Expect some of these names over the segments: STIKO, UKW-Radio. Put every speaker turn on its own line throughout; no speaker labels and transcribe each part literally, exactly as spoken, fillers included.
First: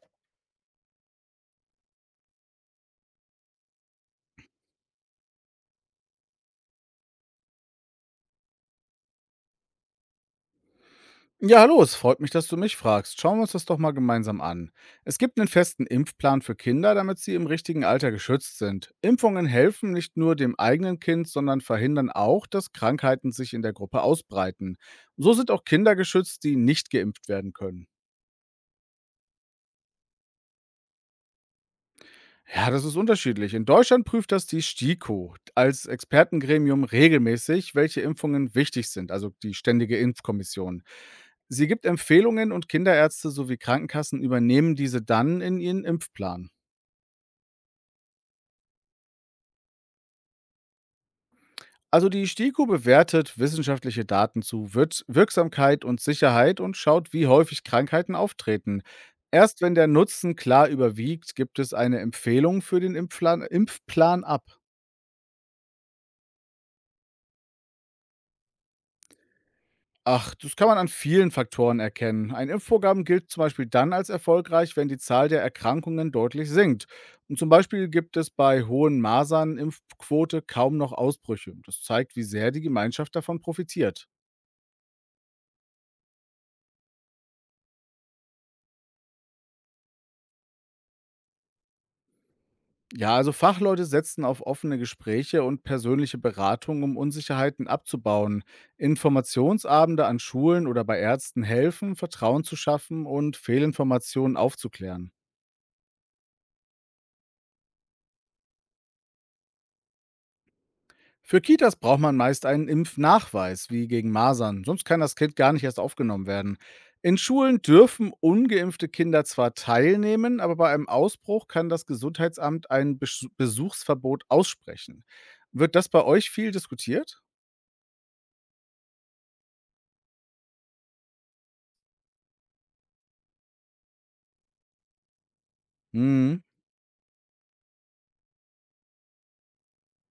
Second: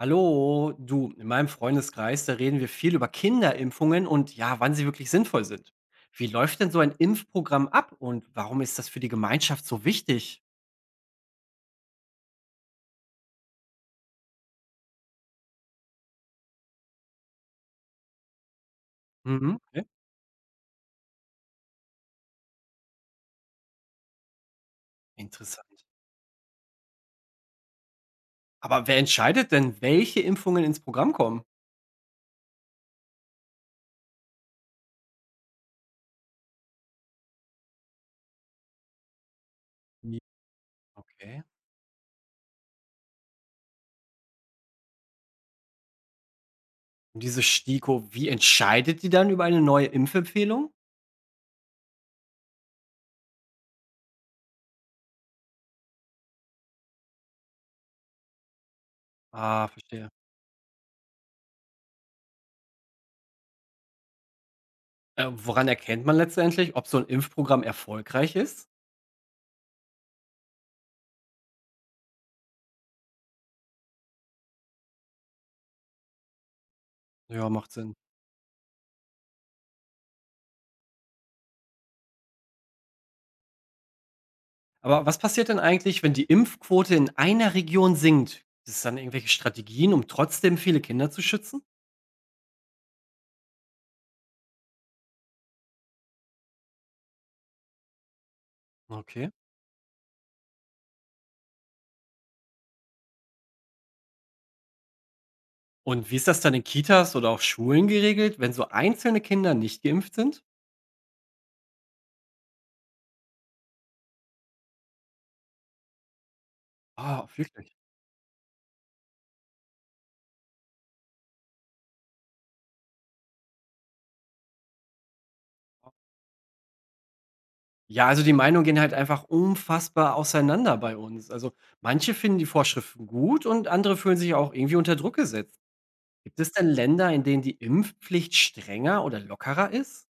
Hallo, du, in meinem Freundeskreis, da reden wir viel über Kinderimpfungen und ja, wann sie wirklich sinnvoll sind. Wie läuft denn so ein Impfprogramm ab und warum ist das für die Gemeinschaft so wichtig?
Ja, hallo, es freut mich, dass du mich fragst. Schauen wir uns das doch mal gemeinsam an. Es gibt einen festen Impfplan für Kinder, damit sie im richtigen Alter geschützt sind. Impfungen
Mhm, okay.
helfen nicht nur dem eigenen Kind, sondern verhindern auch, dass Krankheiten sich in der Gruppe ausbreiten. So sind auch
Interessant.
Kinder geschützt, die nicht geimpft werden können.
Aber wer entscheidet denn, welche Impfungen ins Programm kommen?
Ja, das ist unterschiedlich. In Deutschland prüft das die STIKO als Expertengremium regelmäßig, welche Impfungen wichtig sind, also die Ständige
Ja,
Impfkommission.
okay.
Sie gibt Empfehlungen und Kinderärzte sowie Krankenkassen übernehmen diese dann in ihren Impfplan.
Und diese STIKO, wie entscheidet die dann über eine neue Impfempfehlung?
Also die STIKO bewertet wissenschaftliche Daten zu Wirks- Wirksamkeit und Sicherheit und schaut, wie häufig Krankheiten auftreten. Erst
Ah,
wenn der
verstehe.
Nutzen klar überwiegt, gibt es eine Empfehlung für den Impfplan, Impfplan ab.
Äh, woran erkennt man letztendlich, ob so ein Impfprogramm erfolgreich ist?
Ach, das kann man an vielen Faktoren erkennen. Ein Impfprogramm gilt zum Beispiel dann als erfolgreich, wenn die Zahl der Erkrankungen deutlich sinkt. Und
Ja,
zum
macht
Beispiel
Sinn.
gibt es bei hohen Masern-Impfquote kaum noch Ausbrüche. Das zeigt, wie sehr die Gemeinschaft davon profitiert.
Aber was passiert denn eigentlich, wenn die Impfquote in einer Region sinkt? Gibt es dann irgendwelche Strategien, um trotzdem viele Kinder zu schützen?
Ja, also Fachleute setzen auf offene Gespräche und persönliche Beratung, um Unsicherheiten abzubauen.
Okay.
Informationsabende an Schulen oder bei Ärzten helfen, Vertrauen zu schaffen und Fehlinformationen aufzuklären.
Und wie ist das dann in Kitas oder auch Schulen geregelt, wenn so einzelne Kinder nicht geimpft sind?
Für Kitas braucht man meist einen Impfnachweis, wie gegen Masern, sonst kann das Kind gar nicht erst aufgenommen werden. In
Ah,
Schulen
wirklich.
dürfen ungeimpfte Kinder zwar teilnehmen, aber bei einem Ausbruch kann das Gesundheitsamt ein Besch- Besuchsverbot aussprechen. Wird das bei euch viel diskutiert?
Ja, also die Meinungen gehen halt einfach unfassbar auseinander bei uns. Also manche finden die Vorschriften gut und andere fühlen sich auch irgendwie unter Druck gesetzt.
Hm.
Gibt es denn Länder, in denen die Impfpflicht strenger oder lockerer ist?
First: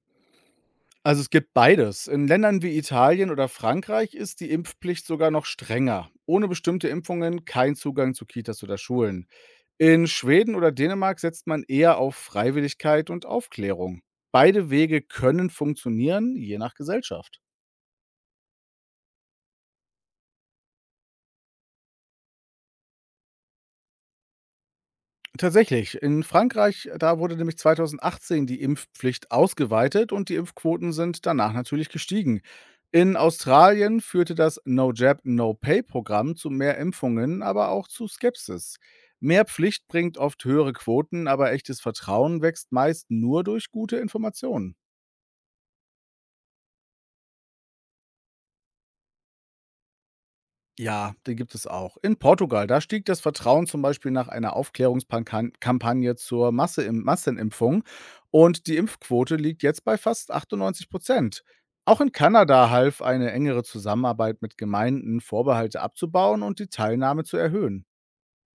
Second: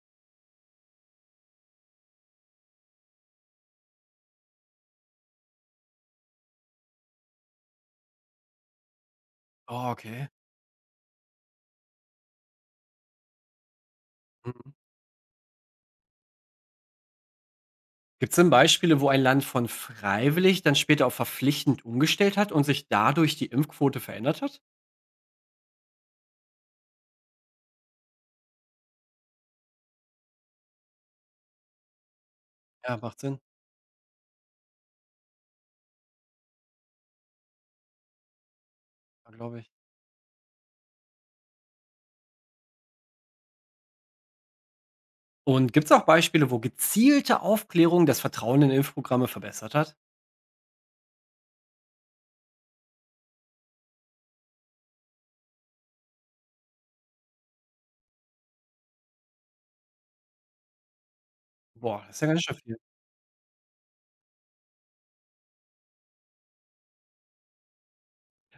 Also es gibt beides. In Ländern wie Italien oder Frankreich ist die Impfpflicht sogar noch strenger. Ohne bestimmte Impfungen kein Zugang zu Kitas oder Schulen.
Oh,
In
okay.
Schweden oder Dänemark setzt man eher auf Freiwilligkeit und Aufklärung. Beide Wege können funktionieren, je nach Gesellschaft.
Gibt's denn Beispiele, wo ein Land von freiwillig dann später auf verpflichtend umgestellt hat und sich dadurch die Impfquote verändert hat?
Tatsächlich, in Frankreich, da wurde nämlich zwanzig achtzehn die Impfpflicht ausgeweitet und die Impfquoten sind danach natürlich gestiegen.
Ja,
In
macht Sinn,
Australien führte das No Jab, No Pay Programm zu mehr Impfungen, aber auch zu Skepsis.
ja,
Mehr
glaube ich.
Pflicht bringt oft höhere Quoten, aber echtes Vertrauen wächst meist nur durch gute Informationen.
Und gibt es auch Beispiele, wo gezielte Aufklärung das Vertrauen in Impfprogramme verbessert hat?
Ja, die gibt es auch. In Portugal, da stieg das Vertrauen zum Beispiel nach einer Aufklärungskampagne zur Masse Massenimpfung und die Impfquote liegt jetzt bei fast achtundneunzig Prozent. Auch
Boah,
in
das ist ja ganz schön
Kanada
viel.
half eine engere Zusammenarbeit mit Gemeinden, Vorbehalte abzubauen und die Teilnahme zu erhöhen.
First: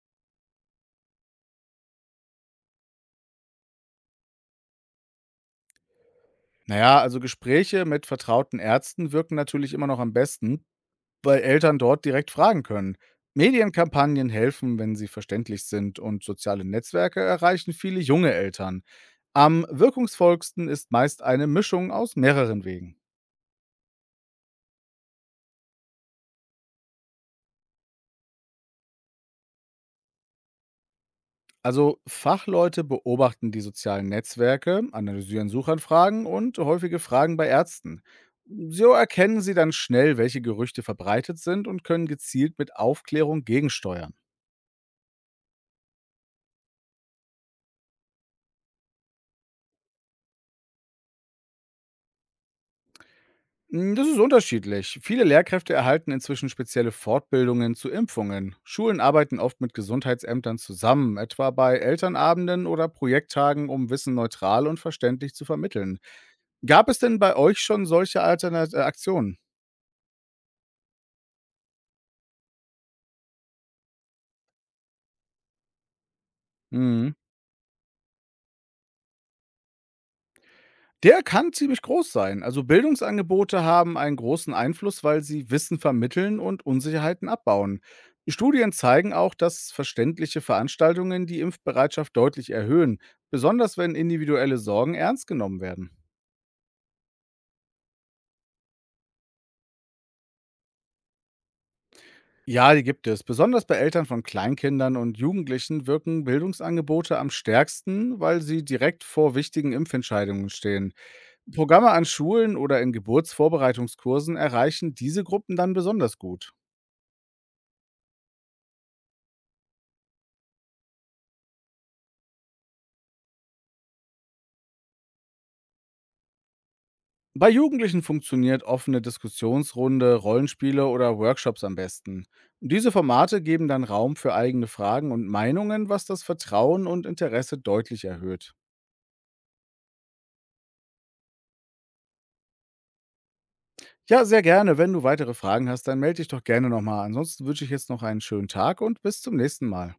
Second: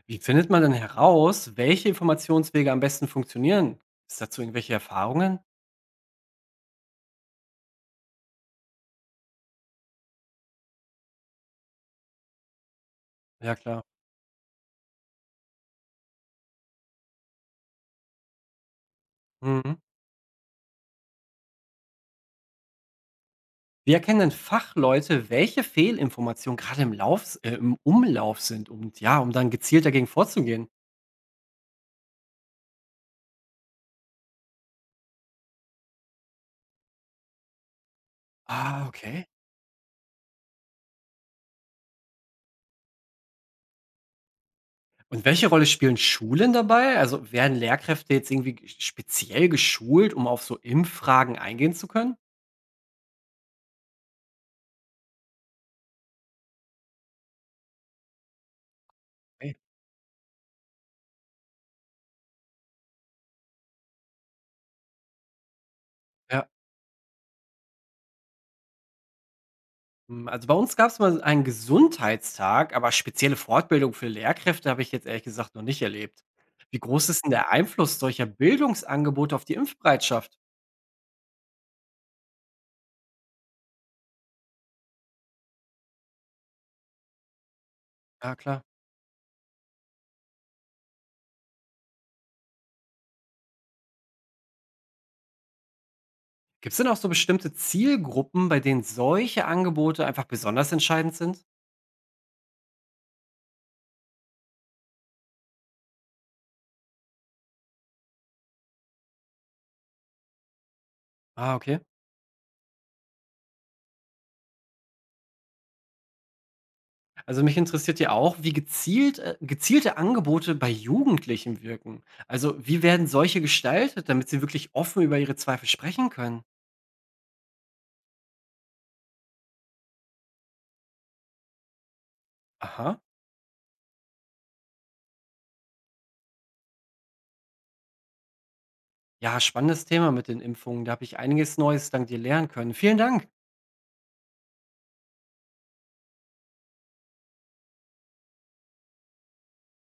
Wie findet man denn heraus, welche Informationswege am besten funktionieren? Ist dazu irgendwelche Erfahrungen?
Naja, also Gespräche mit vertrauten Ärzten wirken natürlich immer noch am besten, bei Eltern dort direkt fragen können.
Ja, klar.
Medienkampagnen helfen, wenn sie verständlich sind und soziale Netzwerke erreichen viele junge Eltern. Am
Mhm.
wirkungsvollsten ist meist eine Mischung aus mehreren Wegen.
Wie erkennen denn Fachleute, welche Fehlinformationen gerade im, Lauf, äh, im Umlauf sind, um ja, um dann gezielt dagegen vorzugehen?
Also Fachleute beobachten die sozialen Netzwerke, analysieren Suchanfragen und häufige Fragen bei Ärzten.
Ah,
So
okay.
erkennen sie dann schnell, welche Gerüchte verbreitet sind und können gezielt mit Aufklärung gegensteuern.
Und welche Rolle spielen Schulen dabei? Also werden Lehrkräfte jetzt irgendwie g speziell geschult, um auf so Impffragen eingehen zu können?
Hm, das ist unterschiedlich. Viele Lehrkräfte erhalten inzwischen spezielle Fortbildungen zu Impfungen. Schulen arbeiten
Okay.
oft mit Gesundheitsämtern zusammen, etwa bei Elternabenden oder Projekttagen, um Wissen neutral und verständlich zu vermitteln.
Ja,
Gab es denn bei euch schon solche Alternat äh, Aktionen?
hm, also bei uns gab es mal einen Gesundheitstag, aber spezielle Fortbildung für Lehrkräfte habe ich jetzt ehrlich gesagt noch nicht erlebt. Wie groß
Mhm.
ist denn der Einfluss solcher Bildungsangebote auf die Impfbereitschaft?
Der kann ziemlich groß sein. Also Bildungsangebote haben einen großen Einfluss, weil sie Wissen vermitteln und Unsicherheiten abbauen.
Ja, klar.
Studien zeigen auch, dass verständliche Veranstaltungen die Impfbereitschaft deutlich erhöhen, besonders wenn individuelle Sorgen ernst genommen werden.
Gibt es denn auch so bestimmte Zielgruppen, bei denen solche Angebote einfach besonders entscheidend sind?
Ja, die gibt es. Besonders bei Eltern von Kleinkindern und Jugendlichen wirken Bildungsangebote am stärksten, weil sie direkt vor wichtigen Impfentscheidungen stehen.
Ah, okay.
Programme an Schulen oder in Geburtsvorbereitungskursen erreichen diese Gruppen dann besonders gut.
Also mich interessiert ja auch, wie gezielt, äh, gezielte Angebote bei Jugendlichen wirken. Also wie werden solche gestaltet, damit sie wirklich offen über ihre Zweifel sprechen können?
Bei Jugendlichen funktioniert offene Diskussionsrunde, Rollenspiele oder Workshops am besten. Diese
Aha.
Formate geben dann Raum für eigene Fragen und Meinungen, was das Vertrauen und Interesse deutlich erhöht.
Ja, spannendes Thema mit den Impfungen. Da habe ich einiges Neues dank dir lernen können. Vielen Dank.
Ja, sehr gerne. Wenn du weitere Fragen hast, dann melde dich doch gerne nochmal. Ansonsten wünsche ich jetzt noch einen schönen Tag und bis zum nächsten Mal.